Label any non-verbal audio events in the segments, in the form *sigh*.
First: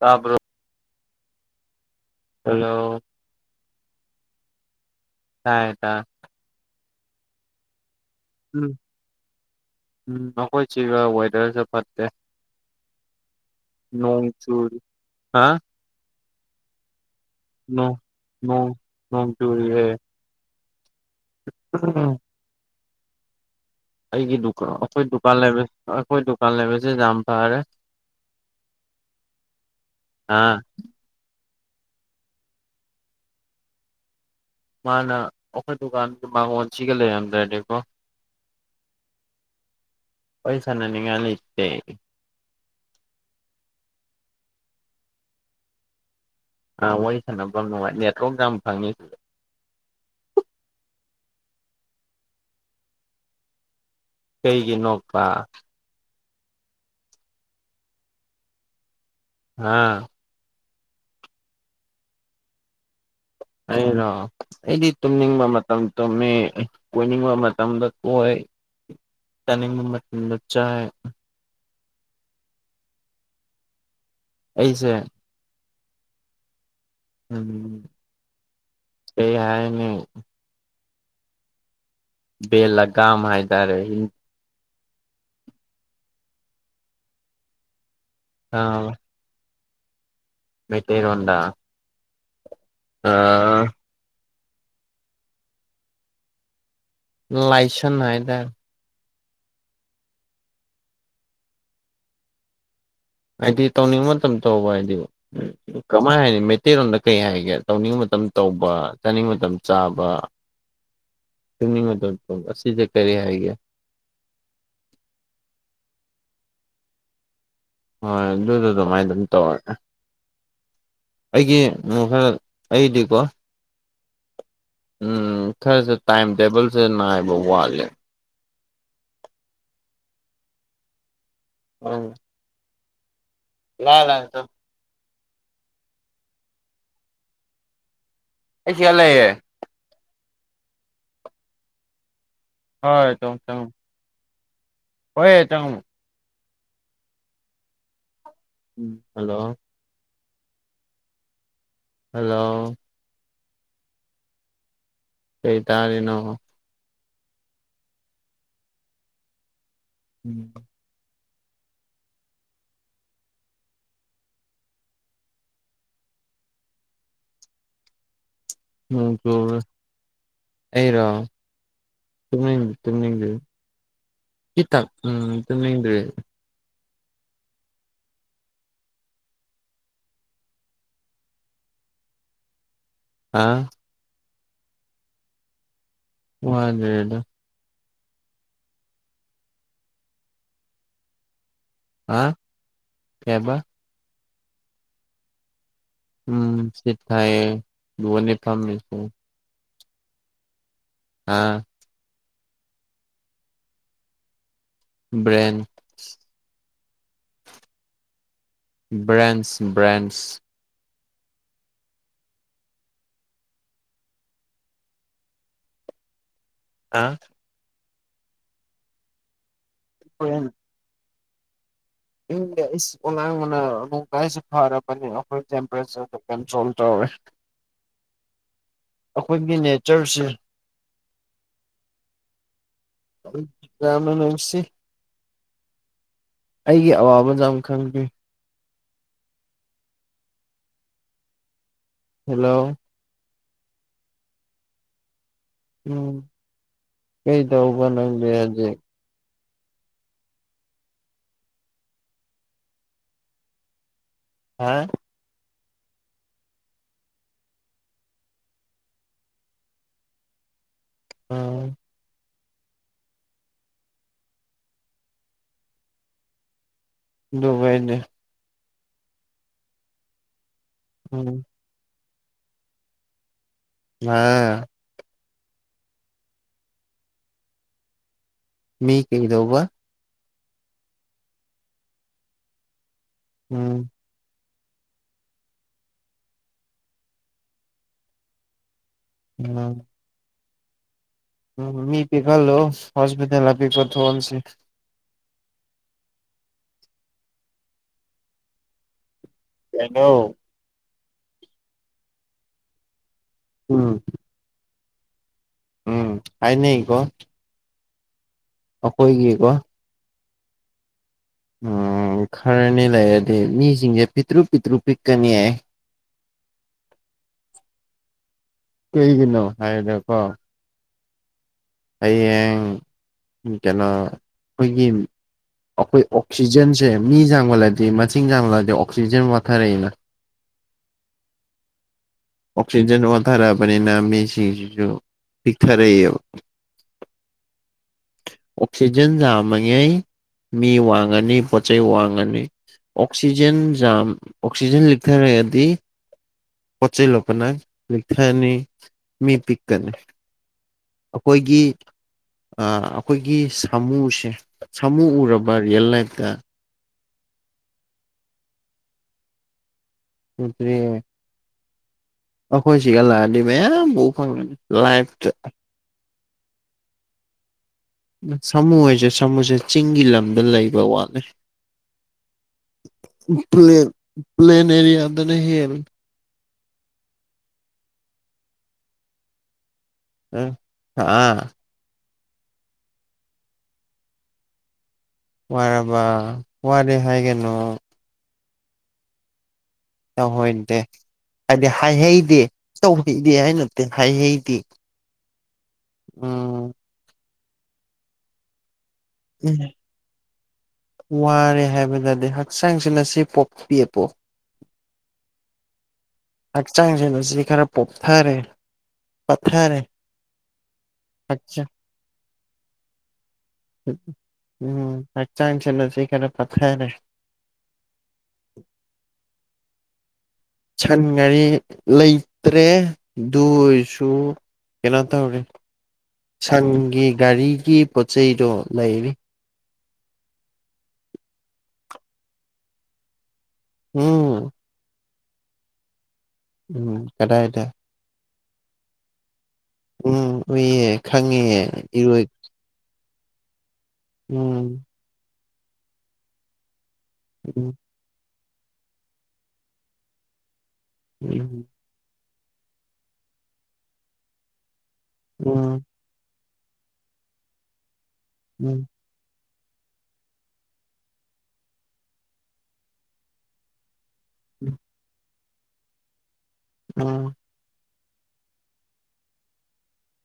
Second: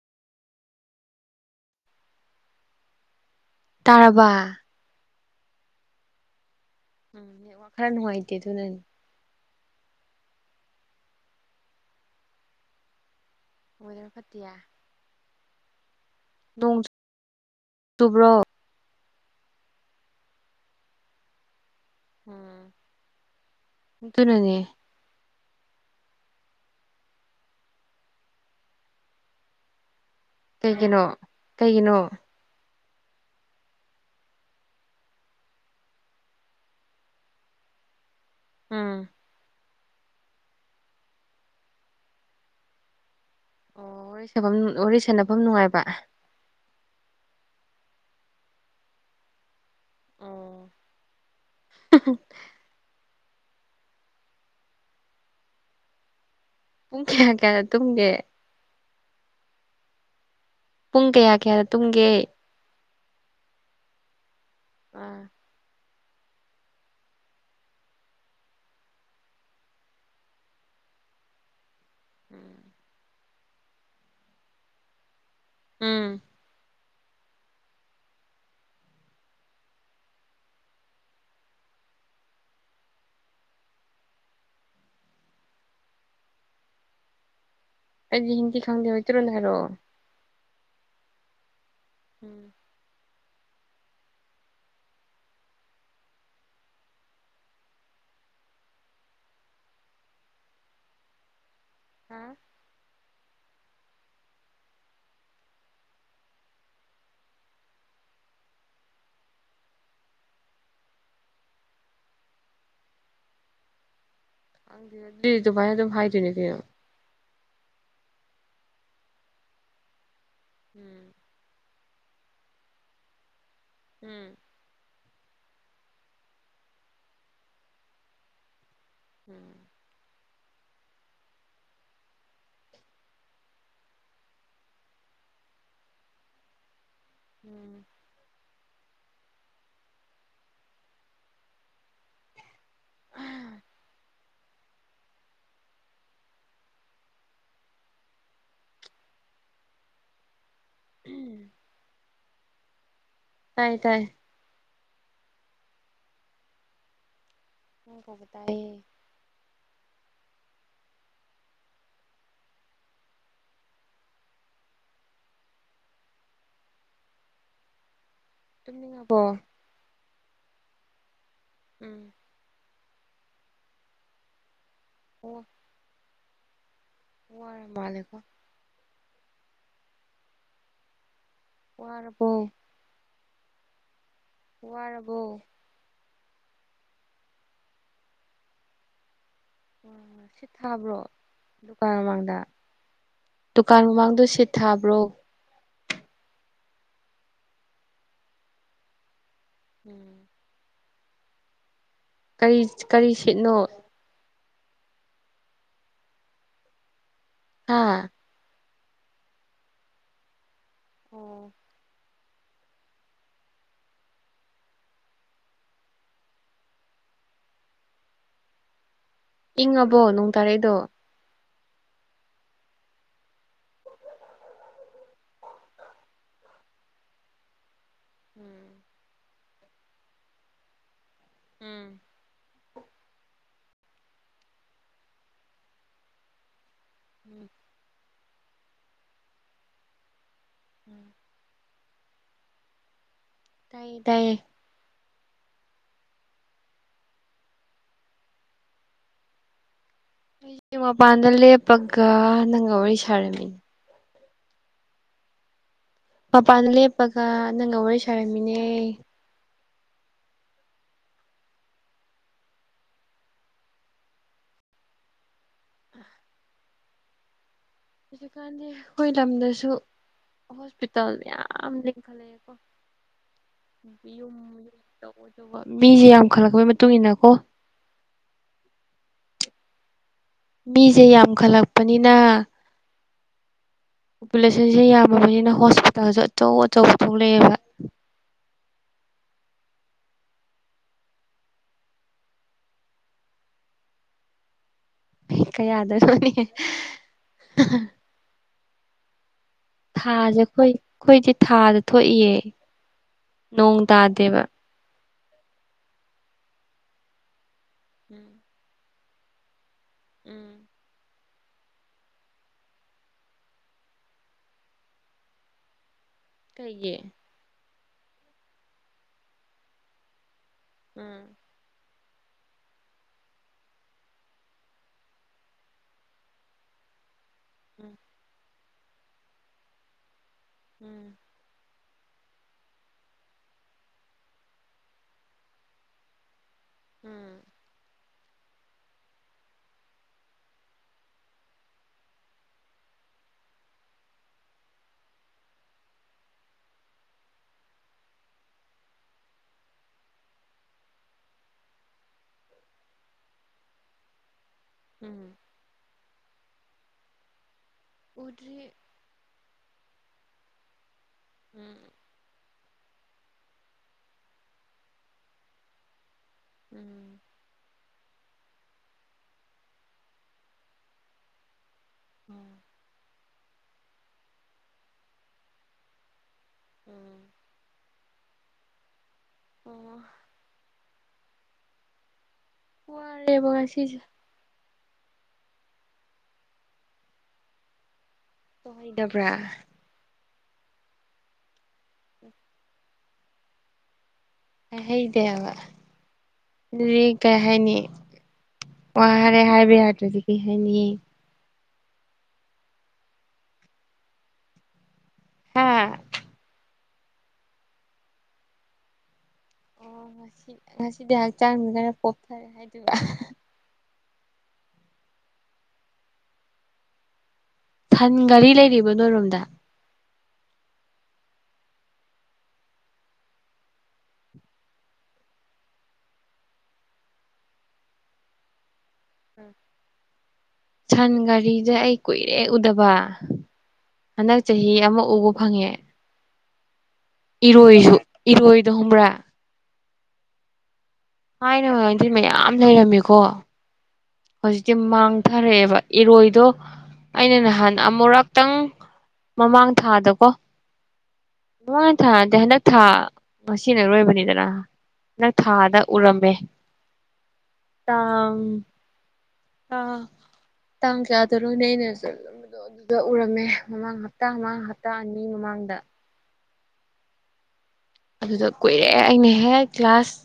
ꯇꯥꯕ꯭ꯔꯣ ꯍꯜꯂꯣ ꯇꯥꯔꯕ ꯇꯥꯔ‌ꯦ ꯇꯔ‌ꯦ ꯎꯝ ꯅ‌ꯦꯠꯋꯔꯥꯛ ꯈꯔꯥ ꯅꯨꯉꯥꯏ ꯎꯝ ꯎꯝ ꯑꯈꯣꯏ ꯆꯤꯒ ꯋꯦꯗꯔꯁꯦ ꯐꯠꯇꯦ ꯋꯦꯗꯔ ꯐꯠꯇꯤꯌꯦ ꯅꯣꯡꯆꯨꯔ ꯍꯥ ꯅꯣꯡ ꯅꯣꯡ ꯆꯨꯕ꯭ꯔꯣ ꯅꯣꯡ ꯅꯣꯡꯆꯨꯔꯤ ꯑꯦ *unintelligible* ꯎꯝ ꯑꯩꯒꯤ ꯑꯗꯨꯅꯅꯦ ꯗꯨꯀꯥ ꯑꯩꯈꯣꯏ ꯗꯨꯀꯥꯟ ꯂꯩꯕ ꯑꯩꯈꯣꯏ ꯗꯨꯀꯥꯟ ꯂꯩꯕꯁꯦ ꯌꯥꯝ ꯐꯔꯦ ꯑꯥ ꯀꯩꯒꯤꯅꯣ ꯀꯩꯒꯤꯅꯣ ꯃꯥꯅ ꯑꯩꯈꯣꯏ ꯗꯨꯀꯥꯟ ꯗꯨꯀꯥꯟ ꯃꯥꯡ *unintelligible* ꯉꯣꯟꯁꯤꯒ ꯂꯩꯔꯝꯗ꯭ꯔꯗꯤꯀꯣ ꯎꯝ ꯋꯥꯔꯤ ꯁꯥꯅꯅꯤꯡꯉꯥꯏ ꯂꯩꯇꯦ ꯑꯣ ꯋꯥꯔꯤ ꯁꯐꯝ ꯋꯥꯔꯤ ꯁꯥꯟꯅꯐꯝ ꯅꯨꯡꯉꯥꯏꯕ ꯑꯥ ꯋꯥꯔꯤ ꯁꯥꯟꯅꯕꯝ ꯅꯨꯡꯉꯥꯏ ꯅꯦ ꯗꯣꯝ *unintelligible* ꯌꯥꯝ ꯐꯪꯏ ꯎꯝ ꯀꯩꯒꯤ ꯅꯣꯛꯄ ꯄꯨꯡ ꯀꯌꯥ ꯀꯌꯥꯗ ꯇꯨꯝꯒꯦ ꯑꯥ ꯄꯨꯡ ꯀꯌꯥ ꯀꯌꯥꯗ ꯇꯨꯝꯒꯦ ꯑꯩꯔꯣ ꯑꯩꯗꯤ ꯑꯥ ꯇꯨꯝꯅꯤꯡꯕ ꯃꯇꯝ ꯇꯨꯝꯃꯦ ꯀꯣꯏꯅꯤꯡꯕ ꯃꯇꯝꯗ ꯀꯣꯏ ꯆꯥꯅꯤꯡꯕ ꯃꯇꯝꯗ ꯆꯥꯏ ꯎꯝ ꯑꯩꯁꯦ ꯎꯝ ꯎꯝ ꯀꯩꯍꯥꯏꯅꯤ ꯚꯦꯜ ꯂꯒꯥꯝ ꯍꯥꯏꯇꯔꯦ ꯑꯩꯗꯤ ꯑ ꯍꯤꯟꯗꯤ ꯈꯪꯗꯦ ꯃꯩꯇꯩꯂꯣꯟꯗ ꯍꯥꯏꯔꯣꯑꯣ ꯃꯩꯇꯩꯔꯣꯟꯗ ꯎꯝ ꯑꯥ ꯂꯥꯏꯁꯟ ꯍꯥꯏꯗꯥꯏ ꯍꯥꯥ ꯍꯥꯏꯗꯤ ꯇꯧꯅꯤꯡꯕ ꯃꯇꯝꯗ ꯇꯧꯕ ꯍꯥꯏꯗꯤꯀꫭ ꯀꯃꯥꯏ ꯍꯥꯏꯅꯤ ꯃꯩꯇꯩꯔꯣꯟꯗ ꯀꯩ ꯍꯥꯏꯒꯦ ꯇꯧꯅꯤꯡꯕ ꯃꯇꯝ ꯇꯧꯕ ꯆꯥꯅꯤꯡꯕ ꯃꯇꯝ ꯆꯥꯕ ꯇꯨꯝꯅꯤꯡ ꯃꯇꯝ ꯇꯨꯝꯕ ꯑꯁꯤꯖ‌ꯦ ꯀꯔꯤ ꯍꯥꯏꯒ‌ꯦ *unintelligible* ꯗꯤ ꯑꯗꯨꯃꯥꯏꯗꯨꯝ ꯍꯥꯏꯗꯣꯏꯅꯤ ꯀꯩꯅꫭ ꯍꯣꯏ ꯑꯗꯨꯗꯣ ꯑꯗꯨꯃꯥꯏꯅ ꯑꯗꯨꯝ ꯇꯧꯔꯒꯦ ꯎꯝ ꯑꯩꯒꯤ ꯈꯔ *unintelligible* ꯑꯩꯗꯤ ꯀꯣ ꯎꯝ ꯎꯝ ꯈꯔꯖꯨ ꯇꯥꯏꯝ ꯇꯦꯕꯜꯖꯦ ꯅꯥꯏꯕ ꯋꯥꯠꯂꯦ ꯎꯝ ꯑꯪ ꯂꯥ *unintelligible* ꯎꯝ ꯑꯩꯁꯤꯗ ꯂꯩꯌꯦ ꯍꯣꯏ ꯇꯧ ꯇꯧ ꯍꯣꯏꯍꯦ ꯇꯝꯃꯨ ꯎꯝ ꯍꯜꯂꯣ ꯎꯝ ꯍꯜꯂꯣ ꯇꯥꯏ ꯇꯥꯏ ꯀꯩ ꯇꯥꯔꯤꯅꯣ ꯅꯪꯪ ꯀꯧꯕ ꯇꯥꯏꯌꯦ ꯎꯝ ꯅꯣꯡ ꯇꯨꯝꯅꯤꯡꯉꯕꯣ ꯆꯨꯕ꯭ꯔꯥ ꯑꯩꯔꯣ ꯎꯝ ꯇꯨꯝꯅꯤꯡ ꯇꯨꯝꯅꯤꯡꯗꯦ ꯈꯤꯇꯪ ꯎꯝ ꯑꯣ ꯇꯨꯝꯅꯤꯡꯗ꯭ꯔꯦ ꯋꯥꯔ ꯃꯥꯜꯂꯦꯀꯣ ꯋꯥꯔꯕꯣ ꯑꯥ ꯋꯥꯔꯕꯣ ꯋꯥꯗꯦꯗ ꯎꯝ ꯁꯤꯠ ꯊꯥꯕ꯭ꯔꯣ ꯗꯨꯀꯥꯟ ꯍꯥ ꯃꯃꯥꯡꯗ ꯀꯩꯕ ꯗꯨꯀꯥꯟ ꯃꯃꯥꯡꯗꯣ ꯁꯤꯠ ꯊꯥꯕ꯭ꯔꯣ ꯎꯝ ꯁꯤꯠ ꯊꯥꯏꯌꯦ *unintelligible* ꯐꯝꯃꯤꯁꯦ ꯎꯝ ꯑꯥ ꯀꯔꯤ ꯀꯔꯤ ꯁꯤꯠꯅꯣ ꯕ꯭ꯔꯦꯟ ꯍꯥ ꯕ꯭ꯔꯦꯟꯁ ꯕ꯭ꯔꯦꯟꯁ ꯑꯣ ꯑꯥ ꯏꯪꯉꯕꯣ ꯅꯣꯡ ꯇꯥꯔꯛꯏꯗꯣ ꯏꯪꯗꯦ ꯏꯁ ꯑꯣꯂꯥꯡꯕꯅ ꯅꯣꯡ ꯇꯥꯔꯛꯏꯁꯦ ꯐꯔꯕꯅꯤ ꯑꯈꯣꯏ ꯇꯦꯝꯄꯔꯦꯆ꯭ꯔꯗ ꯀꯟꯇ꯭ꯔꯣꯜ ꯇꯧꯔꯦ ꯥꯥ *inaudible* ꯎꯝ ꯑꯈꯣꯏꯒꯤ ꯅꯦꯆ꯭ꯔꯁꯦ ꯎꯝ ꯑꯗꯨꯝ ꯌꯥꯝꯅ ꯅꯨꯡꯁꯤ ꯑꯩꯒꯤ ꯑꯋꯥꯕ ꯎꯝ ꯌꯥꯝ ꯈꯪꯕꯤ ꯎꯝ ꯍꯦꯜꯂꯣ ꯇꯥꯏꯌꯦ ꯇꯥꯏꯌꯦ ꯎꯝ ꯀꯩ ꯗꯧꯕ ꯅꯪꯗꯤ ꯍꯧꯖꯤꯛ ꯑꯩ ꯃꯄꯥꯟꯗ ꯂꯦꯞꯄꯒ ꯅꯪꯒ ꯋꯥꯔꯤ ꯁꯥꯔꯝꯃꯤ ꯍꯥ ꯃꯄꯥꯟ ꯂꯦꯞꯄꯒ ꯅꯪꯒ ꯋꯥꯔꯤ ꯁꯥꯔꯝꯃꯤꯅꯦ ꯑꯥ ꯗꯨꯕꯥꯩꯅꯦ ꯍꯧꯖꯤꯛ ꯀꯥꯟꯗꯤ ꯈꯣꯏ ꯂꯝꯗꯁꯨ ꯍꯣꯁꯄꯤꯇꯥꯜ ꯎꯝ ꯃ꯭ꯌꯥꯝ ꯂꯤꯡ ꯏꯪ ꯈꯜꯂꯛꯑꯦꯀꯣ ꯍꯥ ꯌꯨꯝ ꯑꯗꯨꯒ ꯃꯤꯁꯦ ꯌꯥꯝꯈꯠꯂꯛꯄꯒꯤ ꯃꯇꯨꯡ ꯏꯟꯅ ꯀꯣ ꯃꯤ ꯀꯩꯗꯧꯕ ꯃꯤꯖꯦ ꯌꯥꯝꯈꯠꯂꯛꯄꯅꯤꯅ ꯎꯝ ꯄꯣꯄꯨꯂꯦꯁꯟꯁꯦ ꯌꯥꯝꯃꯕꯅꯤꯅ ꯍꯣꯁꯄꯤꯇꯥꯜꯁꯨ ꯑꯆꯧ ꯑꯆꯧꯕ ꯊꯣꯛꯂꯛꯑꯦꯕ *unintelligible* ꯎꯝ ꯃꯤ ꯄꯤꯛꯍꯜꯂꯣ ꯍꯣꯁꯄꯤꯇꯜ ꯑꯄꯤꯛꯄ ꯊꯣꯛꯍꯟꯁꯤ ꯀꯌꯥꯗꯅꯣꯅꯦ *unintelligible* ꯀꯩꯅꯣ ꯊꯥꯖꯦ ꯈꯣꯏ ꯈꯣꯏꯗꯤ ꯊꯥꯖꯦ ꯊꯣꯛꯏꯌꯦ ꯅꯣꯡ ꯎꯝ ꯇꯥꯗꯦꯕ ꯎꯝ ꯍꯥꯏꯅꯩꯀꯣ ꯎꯝ ꯑꯈꯣꯏꯒꯤꯀꯣ ꯎꯝ ꯎꯝ ꯈꯔꯅꯤ ꯂꯩꯔꯗꯤ ꯃꯤꯁꯤꯡꯁꯦ ꯄꯤꯠꯇ꯭ꯔꯨ ꯄꯤꯠꯇ꯭ꯔꯨ ꯄꯤꯛꯀꯅꯤꯌꯦ ꯀꯩꯒꯤ ꯀꯩꯒꯤꯅꯣ ꯍꯥꯏꯔꯒꯀꯣ ꯎꯝ ꯍꯌꯦꯡ ꯎꯝ ꯀꯩꯅꯣ ꯑꯈꯣꯏꯒꯤ ꯑꯈꯣꯏ ꯑꯣ ꯑꯣꯛꯁꯤꯖꯦꯟꯖꯦ ꯃꯤ ꯌꯥꯝꯈꯠꯂꯗꯤ ꯎꯝ ꯃꯆꯤꯡ ꯌꯥꯡꯂ ꯑꯗꯤ ꯑꯣꯛꯁꯤꯖꯦꯟ ꯋꯥꯠꯊꯔꯛꯏꯅ ꯎꯝ ꯑꯣꯛꯁꯤꯖꯦꯟ ꯋꯥꯠꯊꯔꯛꯑꯕꯅꯤꯅ ꯃꯤꯁꯤꯡꯖꯤꯖꯨ ꯄꯤꯛꯊꯔꯑꯦꯕ ꯎꯝ ꯑꯣꯛꯁꯤꯖꯦꯟ ꯌꯥꯝꯃꯉꯩ ꯃꯤ ꯋꯥꯡꯉꯅꯤ ꯄꯣꯠꯆꯩ ꯋꯥꯡꯉꯅꯤ ꯑꯣꯛꯁꯤꯖꯦꯟ ꯖꯥꯝ ꯑꯣꯛꯁꯤꯖꯦꯟ ꯂꯤꯛꯊꯔꯛꯑꯗꯤ ꯆꯩ ꯂꯣꯛꯄꯅ ꯂꯦꯛꯊꯅꯤ ꯃꯤ ꯄꯤꯛꯀꯅꯤ ꯑꯈꯣꯏꯒꯤ ꯑꯥ ꯑꯈꯣꯏꯒꯤ ꯁꯥꯃꯨꯁꯦ ꯁꯥꯃꯨ ꯎꯝ ꯎꯔꯕ ꯔ꯭ꯌꯦꯜ ꯂꯥꯏꯐꯇ ꯎꯗ꯭ꯔꯤ ꯎꯗ꯭ꯔꯤꯌꯦ ꯎꯝ ꯑꯈꯣꯏ ꯁꯤꯒ ꯂꯥꯛꯑꯗꯤ ꯃꯌꯥꯝ ꯎ ꯐꯪꯒꯅꯤ ꯂꯥꯏꯐꯇ ꯎꯝ ꯁꯥꯃꯨ ꯍꯥꯏꯁꯦ ꯁꯥꯃꯨꯁꯦ ꯆꯤꯡꯒꯤ ꯂꯝꯗ ꯂꯩꯕ ꯋꯥꯠꯂꯦ ꯎꯝ ꯄ꯭ꯂꯦꯟ ꯄ꯭ꯂꯦꯟ ꯑꯦꯔꯤꯌꯥꯗꯅ ꯍꯦꯜꯂꯦ ꯎꯝ ꯑꯣ ꯑꯦ ꯑꯥ ꯋꯥꯔꯦꯕ ꯉꯁꯤꯁꯦ ꯋꯥꯔꯕꯥ ꯋꯥꯔꯦ ꯍꯥꯏꯒꯅꯣ ꯇꯧꯍꯩꯗꯕ꯭ꯔꯥ ꯇꯧꯍꯩꯗꯦ ꯍꯥꯏꯗꯤ ꯍꯥꯏꯍꯩꯗꯦ ꯇꯧꯍꯩꯗꯦ ꯍꯥꯏ ꯅꯠꯇꯦ ꯍꯥꯏꯍꯩꯗꯦ ꯍꯥꯏꯍꯩꯗꯦ ꯍꯥꯏꯕ ꯎꯝ ꯔꯤ ꯀꯩ ꯍꯥꯏꯅꯤ ꯋꯥꯔꯦ ꯍꯥꯏꯕ ꯌꯥꯗ꯭ꯔꯗꯤ ꯀꯩ ꯍꯥꯏꯅꯤ ꯋꯥꯔꯦ ꯍꯥꯏꯕꯗꯗꯤ ꯍꯛꯆꯥꯡꯁꯤꯅ ꯆꯦ ꯄꯣꯛꯄꯤ ꯑꯄꫭ ꯍꯥꯥ ꯍꯛꯆꯥꯡꯁꯦ ꯅꯆꯦ ꯈ꯭ꯔ ꯄꯣꯞꯊꯔꯦ ꯄꯠꯊꯔꯦ ꯑꯣ ꯉꯁꯤ ꯉꯁꯤꯗꯤ ꯍꯛꯆꯥꯡꯁꯦ ꯍꯛꯆꯥꯡ ꯈꯔ ꯄꯣꯞꯊꯔꯦ ꯍꯥꯏꯗꯣꯏꯕ ꯎꯝ ꯍꯛꯆꯥꯡꯁꯦ ꯅꯆꯦ ꯈꯔ ꯄꯠꯊꯔꯦ ꯁꯟ ꯒꯥꯔꯤ ꯂꯩꯔꯤꯕ ꯅꯣꯏꯔꯣꯝꯗ ꯁꯟ ꯒꯥꯔꯤ ꯂꯩꯇ꯭ꯔꯦ ꯑꯗꯨ ꯑꯣꯏꯁꯨ ꯀꯩꯅꯣ ꯇꯧꯔꯦ ꯁꯟꯒꯤ ꯒꯥꯔꯤꯒꯤ ꯄꯣꯠ ꯆꯩꯗꯣ ꯂꯩꯔꯤ ꯁꯟ ꯒꯥꯔꯤꯖꯦ ꯑꯩ ꯀꯨꯏꯔꯦ ꯎꯗꯕ ꯍꯟꯗꯛ ꯎꯝ ꯆꯍꯤ ꯑꯃ ꯎꯕ ꯐꯪꯉꯦ ꯎꯝ ꯀꯗꯥꯏꯗ ꯏꯔꯣꯏꯁꯨ ꯏꯔꯣꯏꯗꫭ ꯈꯪꯕ꯭ꯔꯥ ꯎꯝ ꯎꯏꯌꯦ ꯈꯪꯉꯦ ꯊꯥꯏꯅꯉꯩꯗꯤ ꯏꯔꯣꯏ ꯃꯌꯥꯝ ꯂꯩꯔꯝꯃꯦꯀꯣ ꯎꯝ ꯍꯧꯖꯤꯛꯇꯤ ꯃꯥꯡꯊꯔꯛꯑꯦꯕ ꯏꯔꯣꯏꯗꯣ ꯑꯩꯅ ꯎꯝ ꯅꯍꯥꯟ ꯑꯃꯨꯔꯛ ꯇꯪ ꯃꯃꯥꯡ ꯊꯥꯗꯀꯣ ꯎꯝ ꯃꯃꯥꯡ ꯊꯥ ꯅꯠꯇꯦ ꯍꯟꯗꯛ ꯊꯥ ꯉꯁꯤꯅ ꯑꯔꫭꯏꯕꯅꯤꯗꯅ ꯍꯟꯗꯛ ꯎꯝ ꯊꯥꯗ ꯎꯔꯝꯃꯦ ꯇꯥꯡ ꯎꯝ ꯑꯥ ꯇꯥꯡ ꯀꯌꯥꯥꯗꯅꫭꯅꯦ ꯑꯩꯅ ꯆꯠꯂꯝꯕꯗꯣ ꯑꯗꯨꯗ ꯎꯔꯝꯃꯦ ꯃꯃꯥꯡ ꯍꯞ ꯍꯞꯇꯥ ꯑꯃ ꯍꯞꯇꯥ ꯑꯅꯤ ꯃꯃꯥꯡꯗ ꯎꯝ ꯑꯗꯨꯗ ꯀꯨꯏꯔꯦ ꯑꯩꯅ ꯍꯦꯛ ꯀ꯭ꯂꯥꯁ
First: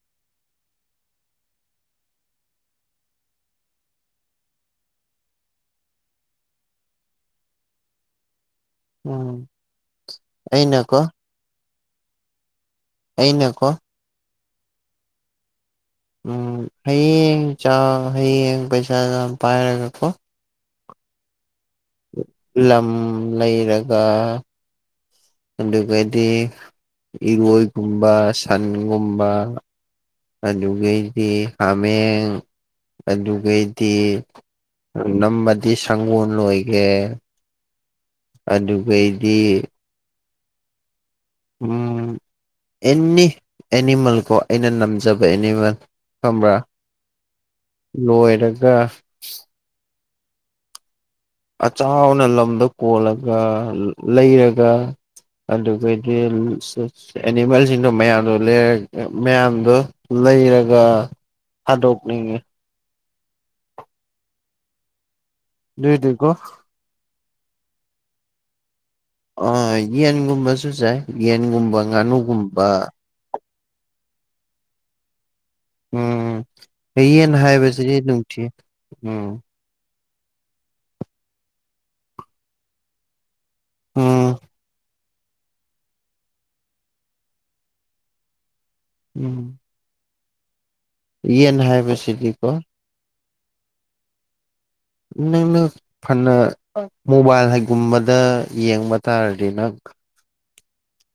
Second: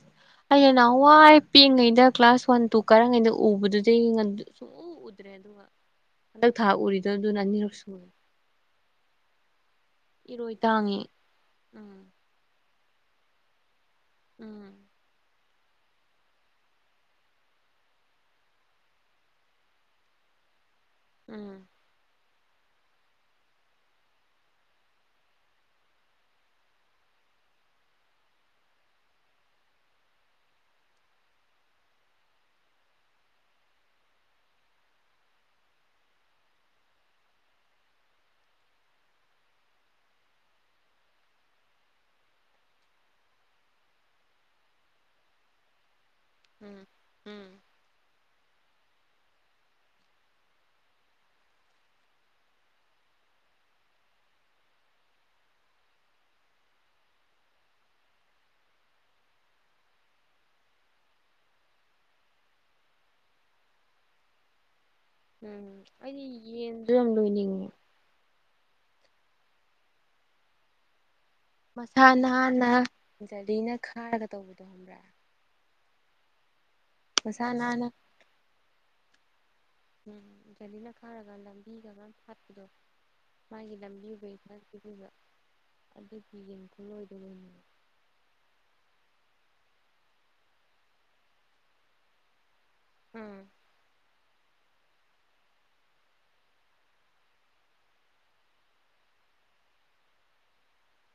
ꯑꯩ ꯅꯍꯥꯟꯋꯥꯏ ꯄꯤꯛꯏꯉꯩꯗ ꯀ꯭ꯂꯥꯁ ꯋꯥꯟ ꯇꯨ ꯀꯥꯔꯤꯉꯩꯗ ꯎꯕꯗꯨꯗꯩ ꯉꯟ ꯁꯨꯡꯎ ꯎꯗ꯭ꯔꯦ ꯑꯗꯨꯒ ꯍꯟꯗꯛ ꯊꯥ ꯎꯔꯤꯗꯣ ꯑꯗꯨꯅ ꯑꯅꯤꯔꯛ ꯁꯨꯔꯦ ꯎꯝ ꯏꯔꯣꯏ ꯑꯩꯅ ꯀꯣ ꯇꯥꯡꯉꯤ ꯎꯝ ꯑꯩꯅ ꯀꯣ ꯎꯝ ꯎꯝ ꯍꯌꯦꯡ ꯆ ꯍꯌꯦꯡ ꯄꯩꯁꯥ ꯖꯥꯝ ꯄꯥꯏꯔꯒ ꯀꯣ ꯎꯝ ꯂꯝ ꯂꯩꯔꯒ ꯑꯗꯨꯒꯗꯤ ꯏꯔꯣꯏꯒꯨꯝꯕ ꯁꯟꯒꯨꯝꯕ ꯑꯗꯨꯒꯩꯗꯤ ꯍꯥꯃꯦꯡ ꯑꯗꯨꯒꯩꯗꯤ ꯅꯝꯃꯗꯤ ꯁꯪꯒꯣꯟ ꯂꯣꯏꯒꯦ ꯑꯗꯨꯒꯩꯗꯤ ꯎꯝ ꯑꯦꯟꯅꯤ ꯑꯦꯅꯤꯃꯜ ꯀꯣ ꯑꯩꯅ ꯅꯝꯖꯕ ꯑꯦꯅꯤꯃꯦꯜ ꯈꯝꯕ꯭ꯔꯥ ꯎꯝ ꯎꯝ ꯂꯣꯏꯔꯒ ꯑꯆꯥꯎꯅ ꯂꯝꯗꫭ ꯀꯣꯜꯂꯒ ꯂꯩꯔꯒ ꯑꯗꯨꯒꯗꯤ ꯑꯦꯅꯤꯃꯦꯜꯖꯤꯡꯗꯣ ꯃꯌꯥꯝꯗꯣ ꯂꯩꯔ ꯃꯌꯥꯝꯗꯣ ꯂꯩꯔꯒ ꯍꯥꯥꯗꯣꯛꯅꯤꯡꯑꯦ ꯎꯝ ꯑꯩꯗꯤ ꯑꯗꯨꯏꯗꯤꯀꯣ ꯌꯦꯟꯖꯨ ꯌꯥꯝ ꯂꯣꯏꯅꯤꯡꯉꯦ ꯑ ꯌꯦꯟꯒꯨꯝꯕꯁꯨ ꯖꯥꯏ ꯌꯦꯟꯒꯨꯝꯕ ꯉꯥꯅꯨꯒꯨꯝꯕ ꯖꯥꯂꯤꯅ ꯈꯥꯔꯒ ꯇꯧꯕꯗꯣ ꯍꯪꯕ꯭ꯔꯥ ꯎꯝ ꯍꯌꯦꯟ ꯃꯁꯥ ꯅꯥꯟꯅ ꯍꯥꯏꯕꯁꯤꯗꯤ ꯅꯨꯡꯊꯤ ꯎꯝ *inaudible* ꯃꯥꯒꯤ ꯂꯝꯕꯤ ꯋꯦ ꯎꯝ ꯈ꯭ꯔ ꯄꯤꯕꯤꯕ ꯑꯗꯨꯒꯤ ꯌꯦꯡ ꯈꯨꯂꯣꯏꯗꫭ ꯂꫭꯏꯅꯤꯡꯑꯦ ꯎꯝ ꯌꯦꯟ ꯍꯥꯏꯕꯁꯤꯗꯤꯀꯣ ꯎꯝ ꯅꯪꯅ ꯐꯅ ꯃꯣꯕꯥꯏꯜ ꯍꯥꯏꯩꯒꯨꯝꯕꯗ ꯌꯦꯡꯕ ꯇꯥꯔꯗꯤ ꯅꯪ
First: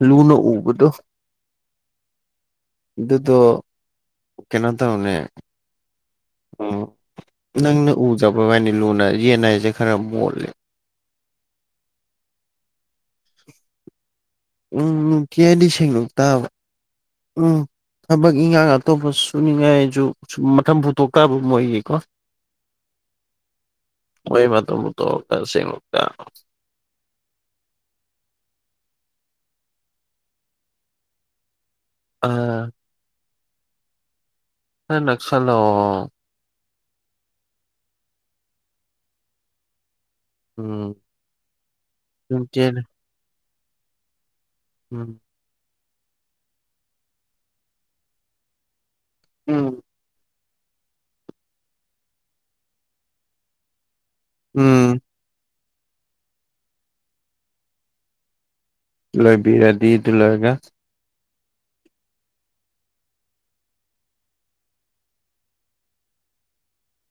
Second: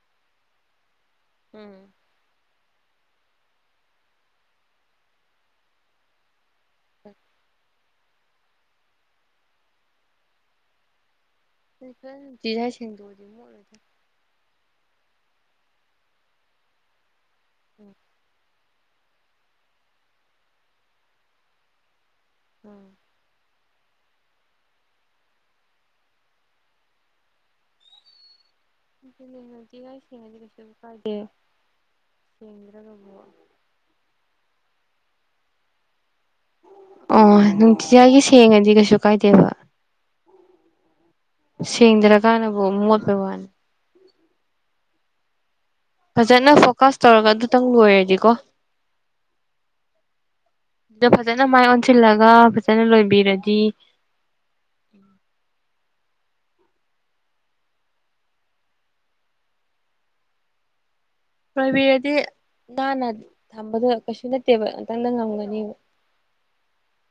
ꯂꯨꯅꯎꯕꯗꯣ ꯎꯝ ꯗꯨꯗꯣ ꯀꯦꯅꯣꯇꯧꯅꯦ ꯎꯝ ꯅꯪꯅ ꯎꯖꯕꯋꯥꯏꯅꯤ ꯂꯨꯅ ꯌꯦꯟ ꯍꯥꯏꯖꯦ ꯈꯔ ꯃꯣꯠꯂꯦ *unintelligible* ꯎꯝ ꯀꯦꯗꯤ ꯁꯦꯡꯉꯝ ꯇꯥꯕ ꯎꯝ ꯊꯕꯛ ꯏꯪꯉꯥꯡ ꯑꯇꯣꯞꯄ ꯁꯨꯅꯤꯡꯉꯥꯏꯖꯨ ꯁꯝ ꯃꯊꯪ ꯄꯨꯊꯣꯛꯇꯕ ꯃꯣꯏꯒꯤꯀꯣ ꯎꯝ ꯋꯦꯃꯇꯨꯝꯇꯣ *unintelligible* ꯑ *unintelligible* ꯅꯛꯁꯟꯅꯧꯋꯣ ꯑꯣ ꯅꯨꯡꯇꯤꯖꯒꯤ ꯁꯦꯡꯉꯗꯤ ꯀꯩꯁꯨ ꯀꯥꯏꯗꯦꯕ ꯎꯝ ꯅꯨꯡꯇꯤ ꯁꯦꯡꯗ꯭ꯔꯀꯥꯟꯗꯕꯨ ꯃꯣꯠꯄꯩ ꯋꯥꯅꯤ ꯎꯝ ꯐꯖꯅ ꯐꯣꯀꯥꯁ ꯇꯧꯔꯒ ꯑꯗꯨꯇꯪ ꯂꯣꯏꯔꯗꯤꯀꯣ ꯎꯝ ꯗꯨꯗ ꯐꯖꯅ ꯃꯥꯏ ꯑꯣꯟꯁꯤꯟꯂꯒ ꯐꯖꯅ ꯂꯣꯏꯕꯤꯔꯗꯤ ꯎꯝ ꯂꯣꯏꯕꯤꯔꯗꯤ ꯑꯗꯨ ꯂꯣꯏꯔꯒ ꯈꯣꯏꯕꯤꯔꯗꯤ ꯅꯥꯟꯅ ꯊꯝꯕꯗꯣ ꯀꯩꯁꯨ ꯅꯠꯇꯦꯕ ꯉꯇꯪꯗ ꯉꯝꯒꯅꯤꯕ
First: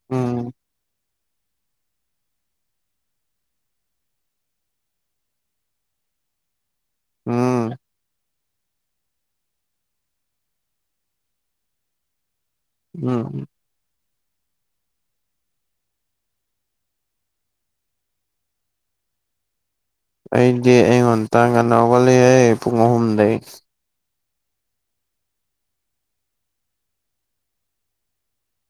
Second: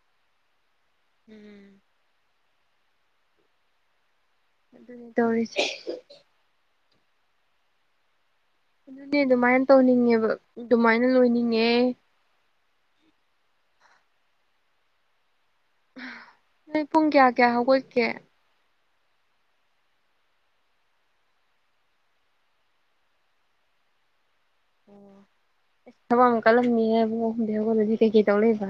ꯎꯝ ꯎꯝ ꯑꯗꯨꯅꯤ ꯇꯧꯔꯤꯖꯦ ꯎꯝ ꯑꯗꯨꯅꯦ ꯑꯗꯨꯃꯥꯏ ꯇꯧꯅꯤꯡꯉꯦꯕ ꯑꯗꯨꯃꯥꯏꯅ ꯂꯣꯏꯅꯤꯡꯉꯦ ꯎꯝ ꯅꯣꯏ ꯄꯨꯡ ꯀꯌꯥ ꯀꯌꯥ ꯍꯧꯒꯠꯀꯦ ꯑꯩꯗꯤ ꯑꯌꯨꯛ ꯉꯟꯇ ꯉꯥꯟꯅ ꯍꯧꯒꯠꯂꯤꯍꯦ ꯄꯨꯡ ꯑꯍꯨꯝꯗꯒꯤꯩ ꯑꯣ ꯊꯕꯛꯑꯝ ꯀꯜꯂꯝꯅꯤꯍꯦ ꯄꯨꯡ ꯑꯍꯨꯝꯗꯩ ꯍꯧꯒꯠꯂꯗꯤ ꯀꯩꯀꯩ ꯇꯧ ꯂꯩꯕ꯭ꯥ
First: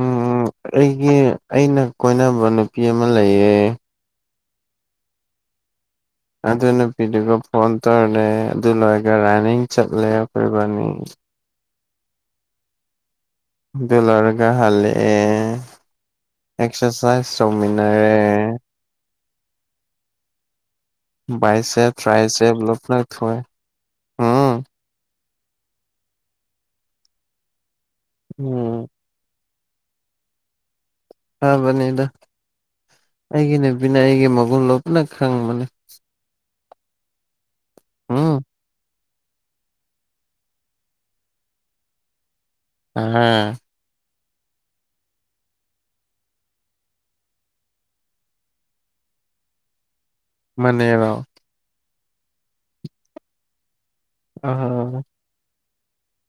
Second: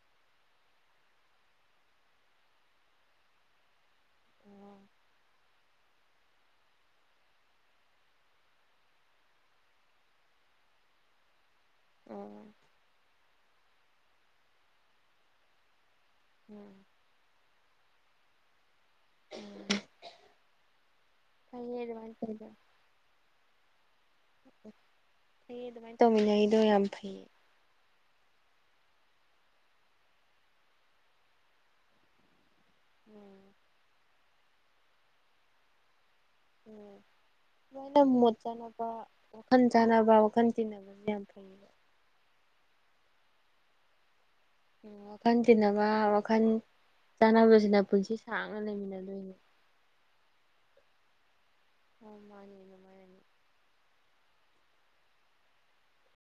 ꯎꯝ ꯑꯩꯒꯤ ꯑꯩꯅ ꯀꯣꯏꯅꯕ ꯅꯨꯄꯤ ꯑꯃ ꯂꯩꯌꯦ ꯑꯗꯨ ꯅꯨꯄꯤꯗꯨꯒ ꯐꯣꯟ ꯇꯧꯔꯅꯦ ꯑꯗꯨ ꯂꯣꯏꯔꯒ ꯔꯥꯅꯤꯡ ꯆꯠꯂꯦ ꯈꯣꯏꯕꯥꯅꯤ ꯑꯣ ꯑꯣ ꯑꯗꯨ ꯂꯣꯏꯔꯒ ꯍꯜꯂꯛꯑꯦ ꯑꯦꯛꯁꯔꯁꯥꯏꯁ ꯇꯧꯃꯤꯟꯅꯔꯦ *inaudible* ꯐꯩꯌꯦ ꯕꯥꯏꯌꯥꯁꯦꯕ ꯑꯗꯨꯃꯥꯏꯅ ꯇꯧꯕ ꯇ꯭ꯔꯥꯏꯁꯦꯕ ꯂꯨꯛꯅ ꯊꯣꯏ ꯐꯩꯌꯦ ꯑꯗꯨꯃꯥꯏꯅ ꯇꯧꯃꯤꯟꯅꯩꯗꯣ ꯌꯥꯝ ꯐꯩꯌꯦ ꯎꯝ ꯐꯕꯅꯤꯗ ꯎꯝ ꯑꯩꯒꯤ ꯅꯨꯄꯤꯅ ꯑꯩꯒꯤ ꯃꯒꯨꯟ ꯂꯨꯞꯅ ꯈꯪꯕꯅꯦ ꯎꯝ ꯁꯨꯃꯥꯏꯅ ꯃꯣꯠ ꯎꯝ ꯆꯥꯅꯕ ꯈꯟ ꯆꯥꯟꯅꯕ ꯋꯥꯈꯟ ꯇꯤꯟꯅꯕ ꯌꯥꯝ ꯐꯩꯌꯦ ꯑꯥ ꯎꯝ ꯋꯥꯈꯜ ꯇꯤꯟꯅꯕ ꯋꯥꯈꯜ ꯆꯥꯅꯕꯁꯤꯅ ꯄꯨꯟꯁꯤ ꯁꯥꯡꯅ ꯂꯩꯃꯤꯟꯅꯗꯣꯏꯅꯦ ꯃꯅꯦꯔꯣ ꯑꯥꯎ ꯃꯥꯅꯦ *unintelligible* ꯑꯥꯍꯥ